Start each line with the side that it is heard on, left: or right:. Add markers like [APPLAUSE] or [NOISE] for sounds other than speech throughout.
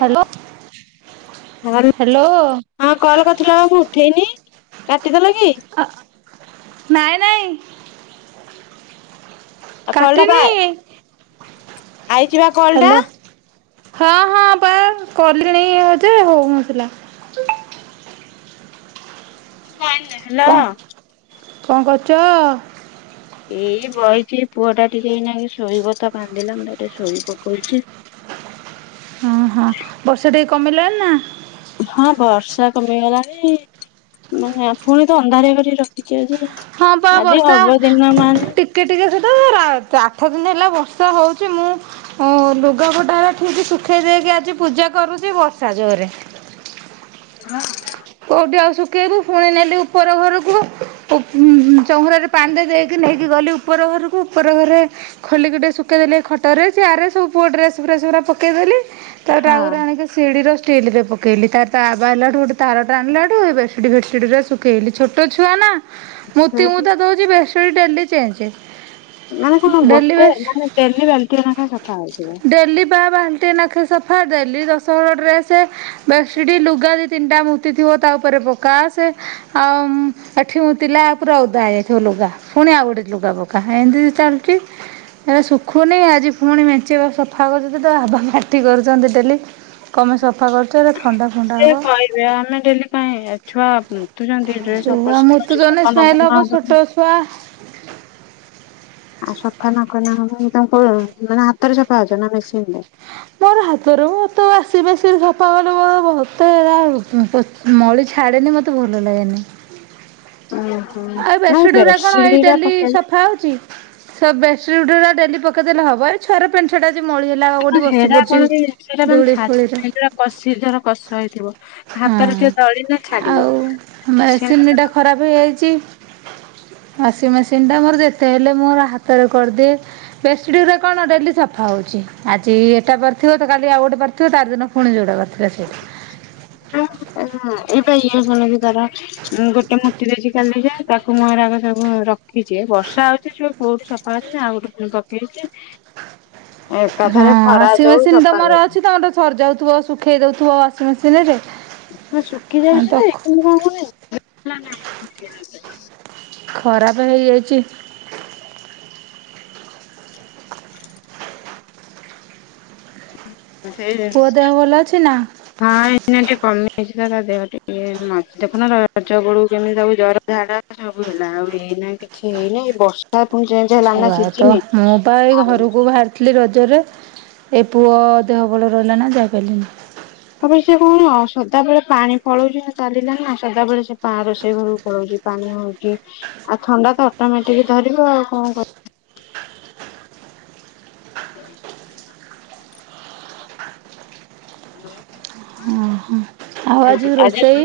right: Hello,
left: ହଁ
right: hello,
left: ହଁ call କରିଥିଲ ମୁଁ ଉଠେଇନି କାଟିଦେଲ କି।
right: ଆ ନାଁଇ ନାଁଇ।
left: ଆଉ କଲ୍ ଟା ବା
right: କାଟିିନି,
left: ଆଇଚି ବା କଲ୍ ଟା
right: ହ୍ୟାଲୋ ହଁ ହଁ ବା କଲିଣି ଯେ ହଉ ନ ଥିଲା।
left: ନାଁଇ ନାଁଇ ହ୍ୟାଲୋ
right: କଣ କଣ କରୁଛ?
left: ଏଇ ବଇଛି ପୁଅ ଟା ଟିକେ ଏଇନା ଶୋଇବ ତ କାନ୍ଦିଲାନି ତାକୁ ଟିକେ ଶୋଇ ପକଉଛି।
right: ହଁ ହଁ ବର୍ଷା ଟିକେ କମିଲାଣି ନା?
left: ହଁ ବର୍ଷା କମିଗଲାଣି ମେ ପୁଣି ତ ଅନ୍ଧାର କରିକି ରଖିଛିି ଆଜି।
right: ହଁ ପା
left: ଆଦେ
right: ବର୍ଷା
left: ହବ ଦିିନ ମାନ।
right: ଟିକେ ଟିକେ ସେ ତ ରା ଆଠ ଦିନ ହେଲା ବର୍ଷା ହଉଛି ମୁଁ ଓ ଲୁଗାପଟା ହେଲା ଠିକ ଶୁଖେଇ ଦେଇକି ଆଜି ପୂଜା କରୁଛି ବର୍ଷା ଜୋରରେ।
left: ହଁ,
right: କୋଉଠି ଆଉ ଶୁଖେଇବୁ ଫୁଣି ନେଲି ଉପର ଘରକୁ। ପୁ ଉ-ଉ-ଉ-ଉ ଚଉୁରାରେ ପାଣି ଦେଇକି ନେଇକି ଗଲି ଉପର ଘରକୁ ଉପର ଘରେ ଖୋଲିକି ଟିକେ ଶୁଖେଇଦେଲେ ଖଟରେ ଚିଆରରେ ସବୁପୁଅ ଡ୍ରେସ ଫ୍ରେସ ଗୁରା ପକେଇ ଦେଲି। ତା
left: ହଁ
right: ଆଉଗୁରା ଆଣିକି ସିଢିର ଷ୍ଟିଲରେ ପକେଇଲି ତାର ତା ବାବା ଆଇଲାଠୁ ଗୋଟେ ତାର ଟାଣିଲାଠୁ ବେଡସିଡି ଫେସିଡ଼ି ରେ ଶୁଖେଇଲି ଛୋଟ ଛୁଆ ନା
left: ସେ
right: ମୁତି ମୁତା ଦଉଛି ବେ ସେ ଡେଲି ଚେଚେ।
left: ମାନେ କଣ ଗୋଟେ ମାନେ ଡେଲି ବାଲଟିଏ ନେଖା ସଫା ହେଉଥିବ।
right: ଡେଲି ବା ବା ଏତେ ନାଖା ସଫା ଡେଲି ଦଶ ହଳ ଡ୍ରେସେ, ବେଡ଼ସିଟି, ଲୁଗା ଦି ତିନଟା ମୁ ତିଥିବ ତା ଉପରେ ପକା ସେ ଆଉ ଏଠି ମୁତିଲା ପୁରା ଓଦା ହେଇ ଯାଇଥିବ ଲୁଗା। ପୁଣି ଆଉ ଗୋଟେ ଲୁଗା ପକା ଏଇତି ଚାଲୁଛି। ହେଲେ ଶୁଖୁନି ଆଜି ପୁଣି ମେଞ୍ଚେ ସଫା କରୁଛନ୍ତି ତ ବାବା ମାଟି କରୁଛନ୍ତି ଡେଲି କନପାଇ ସଫା କରୁଛ ହେଗୁରା ଥଣ୍ଡା ଫଣ୍ଡା ହେବ।
left: [UNINTELLIGIBLE] ଡେଲି କାଇଁ ଛୁଆ [UNINTELLIGIBLE] ଡ୍ରେସ୍
right: ଛୁଆ
left: ଅପରିଷ୍କାର ଅଛି
right: ମୁତୁଛନ୍ତି
left: ସଫା ନ
right: ସ୍ମେଲ
left: କଲେ
right: ହବ
left: ହବନି।
right: ଛୋଟ ଛୁଆ
left: ଆଉ ସଫା ନ କଲେ ହବନି ତାକୁ, ମାନେ ହାତରେ ସଫା କରୁଛ ନା ମେସିନ ରେ?
right: ମୋର ହାତରେ ମୁ ତ ୱାସିଙ୍ଗ ମେସିନ ସଫା କଲେ [UNINTELLIGIBLE] ମଳି ଛାଡ଼େନି ମୋତେ ଭଲ ଲାଗେନି।
left: ହଁ,
right: ଆଉ ବେସିଡ ଗୁରା କଣ ଏଇ ଡେଲି ସଫା ହଉଛି? ସେ ବେଡ଼ସିଡ୍ ଗୁଡା ଡେଲି ପକେଇଦେଲେ ହବ। ଆ ଛୁଆ ପ୍ୟାଣ୍ଟ ସାର୍ଟ ଆଜି ମଳି ହେଲା ଆଉ କଉଠି ବସି
left: ହେରା କଣ
right: ପଡ଼ିଛି
left: କି ସେଟା ମାନେ
right: ଧୂଳି
left: ଛାଡି
right: ଫୂଳିରେ
left: ହେରା କଷି ଧର କଷ ହେଇଥିବ
right: ହଁ।
left: ହାତରେ ଟିକେ ଦଳିଲେ ଛାଡିବ ସେ [INAUDIBLE]
right: ହେଇଛି ୱାସିଂ ମେସିନ ଟା ମୋର ଯେତେ ହେଲେ ମୋ ହାତରେ କରିଦିଏ। ବେଡ଼ସିଡ ଗୁରା କଣ ଡେଲି ସଫା ହଉଛି ଆଜି ଏଟା ପାରିଥିବ ତ କାଲି ଆଉ ଗୋଟେ ପାରିଥିବ ତାର ଦିନ ପୁଣି ଯୋଉଟା ପାରିଥିଲେ ସେଇଟା।
left: ହଁ [UNINTELLIGIBLE] ମ ଗୋଟେ ମୁତି ଦେଇଛି କାଲି ଯେ ତାକୁ [UNINTELLIGIBLE] ସବୁ ରଖିଛି ଏ ବର୍ଷା ହଉଛି କୋଉଠି ସଫା କରିବି ଆଉ ଗୋଟେ ପୁଣି ପକେଇଛି।
right: ହଁ ହଁ
left: ଏକାଥରେ ଖରା
right: ୱାସିଂ
left: ଦଉ
right: ମେସିନ ତ
left: ସଫା
right: ମୋର
left: କରୁ
right: ଅଛି ତମର ସରିଯାଉଥିବ ଶୁଖେଇ ଦଉଥିବ ୱାସିଂ ମେସିନ ରେ।
left: ହଁ ଶୁଖି ଯାଉଛି ଯେ କିନ୍ତୁ କଣ କହିଲେ [INAUDIBLE]
right: ଖରାପେ ହେଇଯାଇଚି।
left: ସେଇ
right: ପୁଅ ଦେହ
left: ଜିନଷ
right: ଭଲ ଅଛି ନା?
left: ହଁ, ଏଇନା ଟିକେ କମିଯାଇଛି ତ ତା ଦେହ ଟିକେ। ମଝି ଦେଖୁନ ରଜ ବେଳକୁ କେମିତି ତାକୁ ଜର, ଝାଡା ସବୁ ହେଲା। ଆଉ ଏଇନାଇଁ କିଛି ହେଇନେଇ, ବର୍ଷା ପୁଣି ଯାଇ
right: ଛୁଆ ତ। ମୁଁ ବା ଏଇ ଘରକୁ ବାହାରି ଥିଲି ରଜରେ, ଏ ପୁଅ ଦେହ ଭଲ ରହିଲା ନା ଯାଇପାରିଲିନି।
left: ତାପରେ ସେ କଅଣ ସଦାବେଳେ ପାଣି ପଳଉଚି ନା ଚାଲିଲା ନା, ସଦାବେଳେ ସେ ପାଆଁ ରୋଷେଇ ଘରକୁ ପଳଉଚି। ପାଣି ହଉଚି, ଆଉ ଥଣ୍ଡା ତ ଅଟୋମେଟିକ ଧରିବ ଆଉ କଣ କରିବ? [UNINTELLIGIBLE]
right: ଆଉ
left: ଆଗି ଆଜି
right: ରୋଷେଇ
left: ତ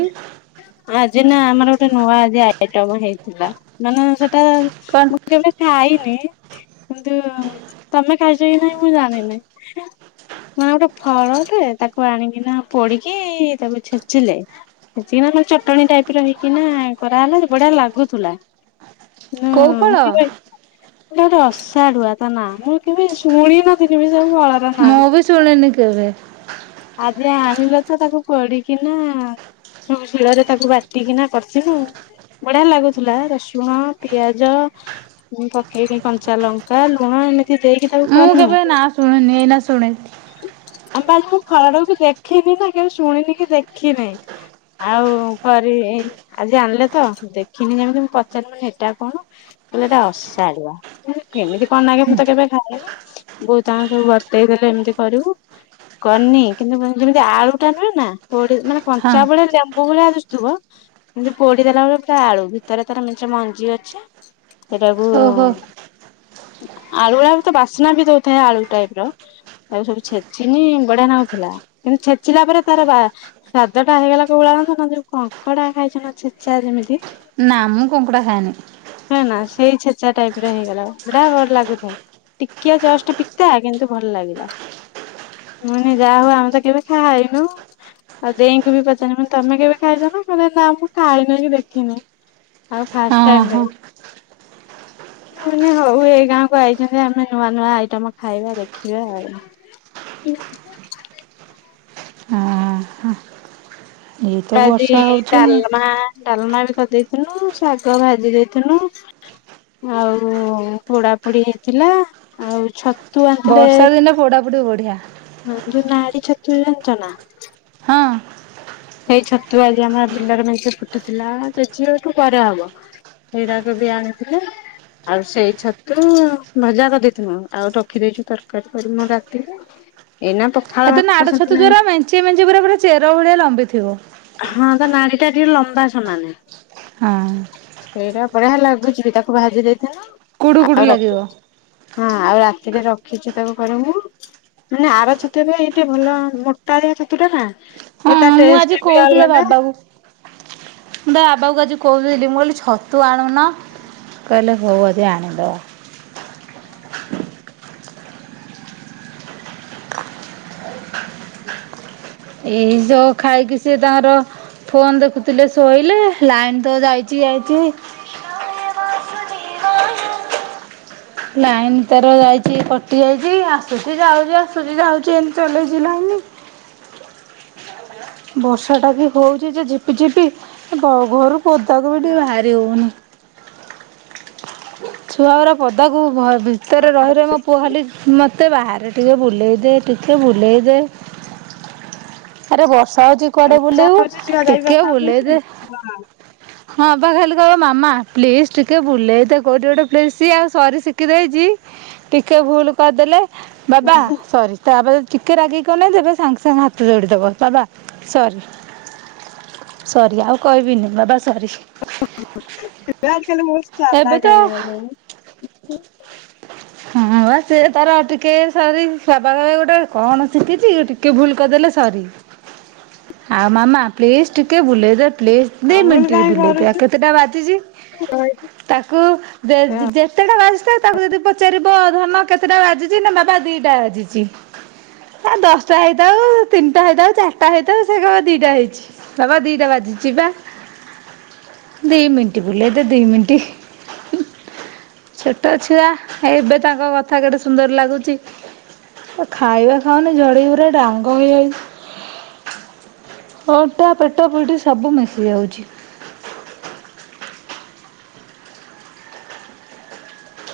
left: ଆଜି ନା ଆମର ଗୋଟେ ନୂଆ ଆଜି ଆଇଟମ ହେଇଥିଲା। ନା ନା ନା ସେଇଟା,
right: କଣ?
left: ମୁଁ କେବେ ଖାଇନି କିନ୍ତୁ ତମେ ଖାଇଛ କି ନାହିଁ ମୁଁ ଜାଣିନେଇଁ? ମା ଗୋଟେ ଫଳଟେ, ତାକୁ ଆଣିକିନା ପୋଡିକି ତାକୁ ଛେଚିଲେ ଛେଚିକିନା ତାକୁ ଚଟଣୀ ଟାଇପର ହେଇକିନା ଇଏ କରାହେଲା, ସିଏ ବଢିଆ ଲାଗୁଥୁଲା। ନାଁ
right: କୋଉ ଫଳ?
left: ମୁଁ କ ପାଇ ସେଇଟା ହଉଛି ଅଷାଢ଼ୁଆ ତା ନାଁ। ମୁଁ କେବେ ଶୁଣ ନଥିଲି ବି ସେ ଫଳ
right: ମୁଁ ବି ଶୁଣିନି କେବେ?
left: ଆଜି ଆଣିଲ ତ ତାକୁ ପୋଡ଼ିକିନା ସବୁ ଶିଳରେ ତାକୁ ବାଟିକିନା କରିସିନୁ ବଢିଆ ଲାଗୁଥିଲା। ରସୁଣ, ପିଆଜ ମୁଁ ପକେଇକି କଞ୍ଚା ଲଙ୍କା, ଲୁଣ, ଏମିତି ଦେଇକି ତାକୁ
right: ମୁଁ
left: କରିନୁ
right: କେବେ ନାଁ ଶୁଣିନି, ଏଇନା ଶୁଣି
left: ଆମ ଆଜି ମୁଁ ଫଳଟାକୁ ବି କି ଦେଖିନି ନା କେବେ ଶୁଣିନି କି ଦେଖିନାହିଁ। ଆଉ କରି ଇ ଆଜି ଆଣିଲେ ତ, ଦେଖିନି ଯେମିତି ମୁଁ ପଚାରିଲି ମୁଁ କହିଲି ଏଇଟା କଣ? କହିଲେ ଏଇଟା ଅଷାଢ଼ିଆ। ମୁଁ କହିଲି କେମିତି କଣ ନାଗେ ମୁଁ ତ କେବେ ଖାଇନି? ବୋଉ ତାଙ୍କର ସବୁ ବତେଇ ଦେଲେ ଏମତି କରିବୁ କରନି କିନ୍ତୁ ମତେ ଯେମତି ଆଳୁଟା ନୁହେଁ ନା, ପୋଡ଼ି ମାନେ
right: ହଁ
left: କଞ୍ଚା ଭଳିଆ ଲେମ୍ବୁ ଭଳିଆ ଦିଶୁଥିବ ଏନ୍ତି ପୋଡି ଦେଲା ବେଳକୁ ପୁରା ଆଳୁ। ଭିତରେ ତାର ମେଞ୍ଚେ ମଞ୍ଜି ଅଛି ସେଟାକୁ
right: ଓହୋ
left: ଆଳୁ ଗୁଳାକ ତ ବାସ୍ନା ବି ଦଉଥାଏ ଆଳୁ ଟାଇପର, ତାକୁ ସବୁ ଛେଚିନି ବଢିଆ ନାଗୁଥିଲା। କିନ୍ତୁ ଛେଚିଲା ପରେ ତାର ବା ସ୍ଵାଦଟା ହେଇଗଲା କୋଉଭଳିଆ ଜାଣିଚ ନା, ଯୋଉ କଙ୍କଡା ଖାଇଛ ନା ଛେଚା ଯେମିତି
right: ନା, ମୁଁ କଙ୍କଡ଼ା ଖାଏନି।
left: ହେ ନା, ସେଇ ଛେଚା ଟାଇପର ହେଇଗଲା, ପୁରା ଭଲ ଲାଗୁଥାଏ। ଟିକିଆ ଜଷ୍ଟ ପିତା କିନ୍ତୁ ଭଲ ଲାଗିଲା। ମାନେ ଯାହା ହଉ ଆମେ ତ କେବେ ଖାଇନଉଁ। ଆଉ ଦେଇଙ୍କୁ ବି ପଚାରିନି ମାନେ ତମେ କେବେ ଖାଇଛ ନା, କହିଲେ ନା ମୁଁ ଖାଇନେଇ କି ଦେଖିନି। ଆଉ
right: ହଁ
left: ଫାଷ୍ଟ ଟାଇମରେ
right: ହଁ [INAUDIBLE]
left: ମୁଁ କହିନି ହଉ, ଏଇ ଗାଁକୁ ଆଇଚନ୍ତି ଆମେ ନୂଆ ନୂଆ ଆଇଟମ ଖାଇବା ଦେଖିବା ଆଉ। [UNINTELLIGIBLE]
right: ହଁ ହଁ। ଏଇ ତ
left: ବା ଆଜି
right: ବର୍ଷା ହଉଛି ମୁଁ
left: ଡାଲମା ଡାଲମା ବି କରି ଦେଇଥିନୁ, ଶାଗ ଭାଜି ଦେଇଥିନୁ ଆଉ ପୋଡା ପୋଡି ହେଇଥିଲା, ଆଉ ଛତ
right: ବର୍ଷା ଦିନେ ପୋଡା ପୋଡି ବଢିଆ।
left: ଆଉ ଯୋଉ ନାଡି ଛତୁୁ ଜାଣିଚ ନା?
right: ହଁ
left: ସେଇ ଛତୁ ଆଜି ଆମର ବିଲରେ ମେଞ୍ଚେ ଫୁଟିଥିଲା କେଜିଏଠୁ ପରେ ହବ। ସେଇରାକ ବି ଆଣିଥିଲେ ଆଉ ସେଇ ଛତୁ ଭଜା କରିଦେଇଥିନୁ, ଆଉ ରଖିଦେଇଛୁ ତରକାରୀ କରିମୁ ରାତିରେ ଏଇନା ପ
right: ସେଦିନ ଆଡେ ଛୁତୁଗୁରା ମେଞ୍ଚି ମେଞ୍ଚି ପୁରା ପୁରା ଚେର ଭଳିଆ ଲମ୍ବିଥିବ।
left: ହଁ ତା ନାଡିଟା ଟିକେ ଲମ୍ବା ସମାନେ।
right: ହଁ
left: ସେଇଟା ବଢିଆ ଲାଗୁଛି ବି ତାକୁ ଭାଜି
right: କୁଡୁ
left: ଦେଇଥାଅ
right: କୁଡୁ
left: ଆଉ ର
right: ଲାଗିବ।
left: ହଁ ଆଉ ରାତିରେ ରଖିଛୁ ତାକୁ କରିବୁ। ମାନେ ଆର ଛତୁ ଏବେ ଏଇ ଟିକେ ମୂଳ ମୋଟାଳିଆ ଛତୁ ଟା ନା ସେଇଟା ଟେ
right: ମା ଆଜି କହିଥିଲା ବାବାକୁ। ବାବାକୁ ଆଜି କହୁଥିଲି ମୁଁ କହିଲି ଛତୁ ଆଣୁନ। କହିଲେ ହଉ ଆଜି ଆଣିବା।
left: କଁ
right: ଏଇ ଯୋଉ ଖାଇକି ସିଏ ତାଙ୍କର ଫୋନ୍ ଦେଖୁଥିଲେ ଶୋଇଲେ ଲାଇନ୍ ତ ଯାଇଛି ଆଜି ଲାଇନ୍ ତାର ଯାଇଛି କଟି ଯାଇଛି ଆସୁଛି ଯାଉଛି ଆସୁଛି ଯାଉଛି ଏମିତି ଚଲେଇଛି ଲାଇନ୍। ବର୍ଷାଟା ବି ହଉଛି ଯେ ଝିପି ଝିପି ଘ ଘରୁ ପଦାକୁ ବି ଟିକେ ବାହାରି ହଉନି। ଛୁଆଗୁରା ପଦାକୁ ବାହା ଭିତରେ ରହିଲେ ମୋ ପୁଅ ଖାଲି ମତେ ବାହାରେ ଟିକେ ବୁଲେଇ ଦେ। ଟିକେ ବୁଲେଇ ଦେ ଆରେ ବର୍ଷା ହଉଛି କୁଆଡେ ବୁଲିବୁ
left: ଛୁଆ
right: ଟିକେ ବୁଲେଇ
left: ଯାଇପାରୁନାହାନ୍ତି
right: ଦେ। ହଁ ବା ଖାଲି କହିବ ମାମା ପ୍ଲିଜ୍ ଟିକେ ବୁଲେଇ ଦେ କୋଉଠି ଗୋଟେ। ମୁଁ କହିଲି ସିଏ ଆଉ ସରି ଶିଖିଦେଇଛି ଟିକେ ଭୁଲ୍ କରିଦେଲେ ବାବା ସରି। ତା ବାବା ଯଦି ଟିକେ ରାଗିକି ଅନେଇ ଦେବେ ସାଙ୍ଗେ ସାଙ୍ଗେ ହାତ ଯୋଡିଦବ ବାବା ସରି। ସରି ଆଉ କହିବିନି ବାବା ସରି।
left: ଆଜି କାଲି ଛୁଆ ଗୁଡାକ ମୋଷ୍ଟ୍
right: ଏବେ ତ
left: ଚାଲାକ୍ ହେଇଗଲେଣି।
right: ହଁ ହଁ ବା ସିଏ ତାର ଟିକେ ସରି କବାଟରେ ଗୋଟେ କଣ ଶିଖିଛି ଟିକେ ଭୁଲ୍ କରିଦେଲେ ସରି। ଆଉ ମାମା ପ୍ଲିଜ୍ ଟିକେ ବୁଲେଇ ଦେ ପ୍ଲିଜ୍ ଦି
left: ରାହୁଲ
right: ମିନିଟ୍
left: କାହିଁ
right: ବୁଲେଇ ଦେ କେତେଟା ବାଜିଛି
left: କରୁଛୁ
right: ତାକୁ ଯେ ଯେ ଯେତେଟା ବାଜିଥାଉ ତାକୁ ଯଦି ପଚାରିବ ଧନ କେତେଟା ବାଜିଛି ନା ବାବା ଦିଟା ବାଜିଛି। ହେ ଦଶଟା ହେଇଥାଉ ତିନିଟା ହେଇଥାଉ ଚାରିଟା ହେଇଥାଉ ସେ କହିବ ଦିଟା ହେଇଛି। ବାବା ଦି ଟା ବାଜିଛି ବା ଦି ମିନିଟ୍ ବୁଲେଇ ଦେ ଦି ମିନିଟ୍। ଛୋଟ ଛୁଆ ଏବେ ତାଙ୍କ କଥା କେଡେ ସୁନ୍ଦର ଲାଗୁଛି। ସେ ଖାଇବା ଖାଉନି ଝଡିକି ପୁରା ଡାଙ୍ଗ ହେଇଯାଇଛି। ଅଣ୍ଟା ପେଟ ପିଠି ସବୁ ମିଶି ଯାଉଛି।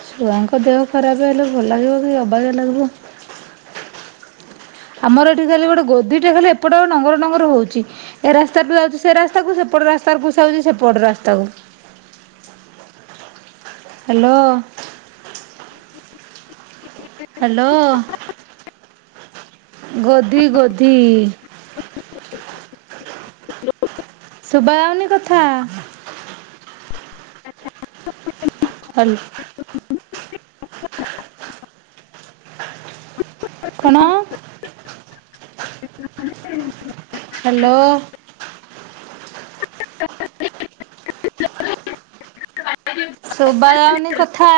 right: ଛୁଆଙ୍କ ଦେହ ଖରାପ ହେଲେ ଭଲ ଲାଗିବ କି ଅବାଗିଆ ଲାଗିବ। ଆମର ଏଠି ଖାଲି ଗୋଟେ ଗୋଧିଟେ ଖାଲି ଏପଟେ ନଙ୍ଗର ନଙ୍ଗର ହଉଛି ଏ ରାସ୍ତାଠୁ ଯାଉଛି ସେ ରାସ୍ତାକୁ ସେପଟ ରାସ୍ତାରୁ ପଶି ଯାଉଛି ସେପଟ ରାସ୍ତାକୁ। ହାଲୋ।
left: [UNINTELLIGIBLE]
right: ହାଲୋ ଗୋଧି ଗୋଧି।
left: [UNINTELLIGIBLE]
right: ଶୁଭାଯାଉନି କଥା।
left: [UNINTELLIGIBLE]
right: ହାଲ୍ କଣ? ହାଲୋ।
left: [UNINTELLIGIBLE]
right: ଶୁଭାଯାଉନି କଥା।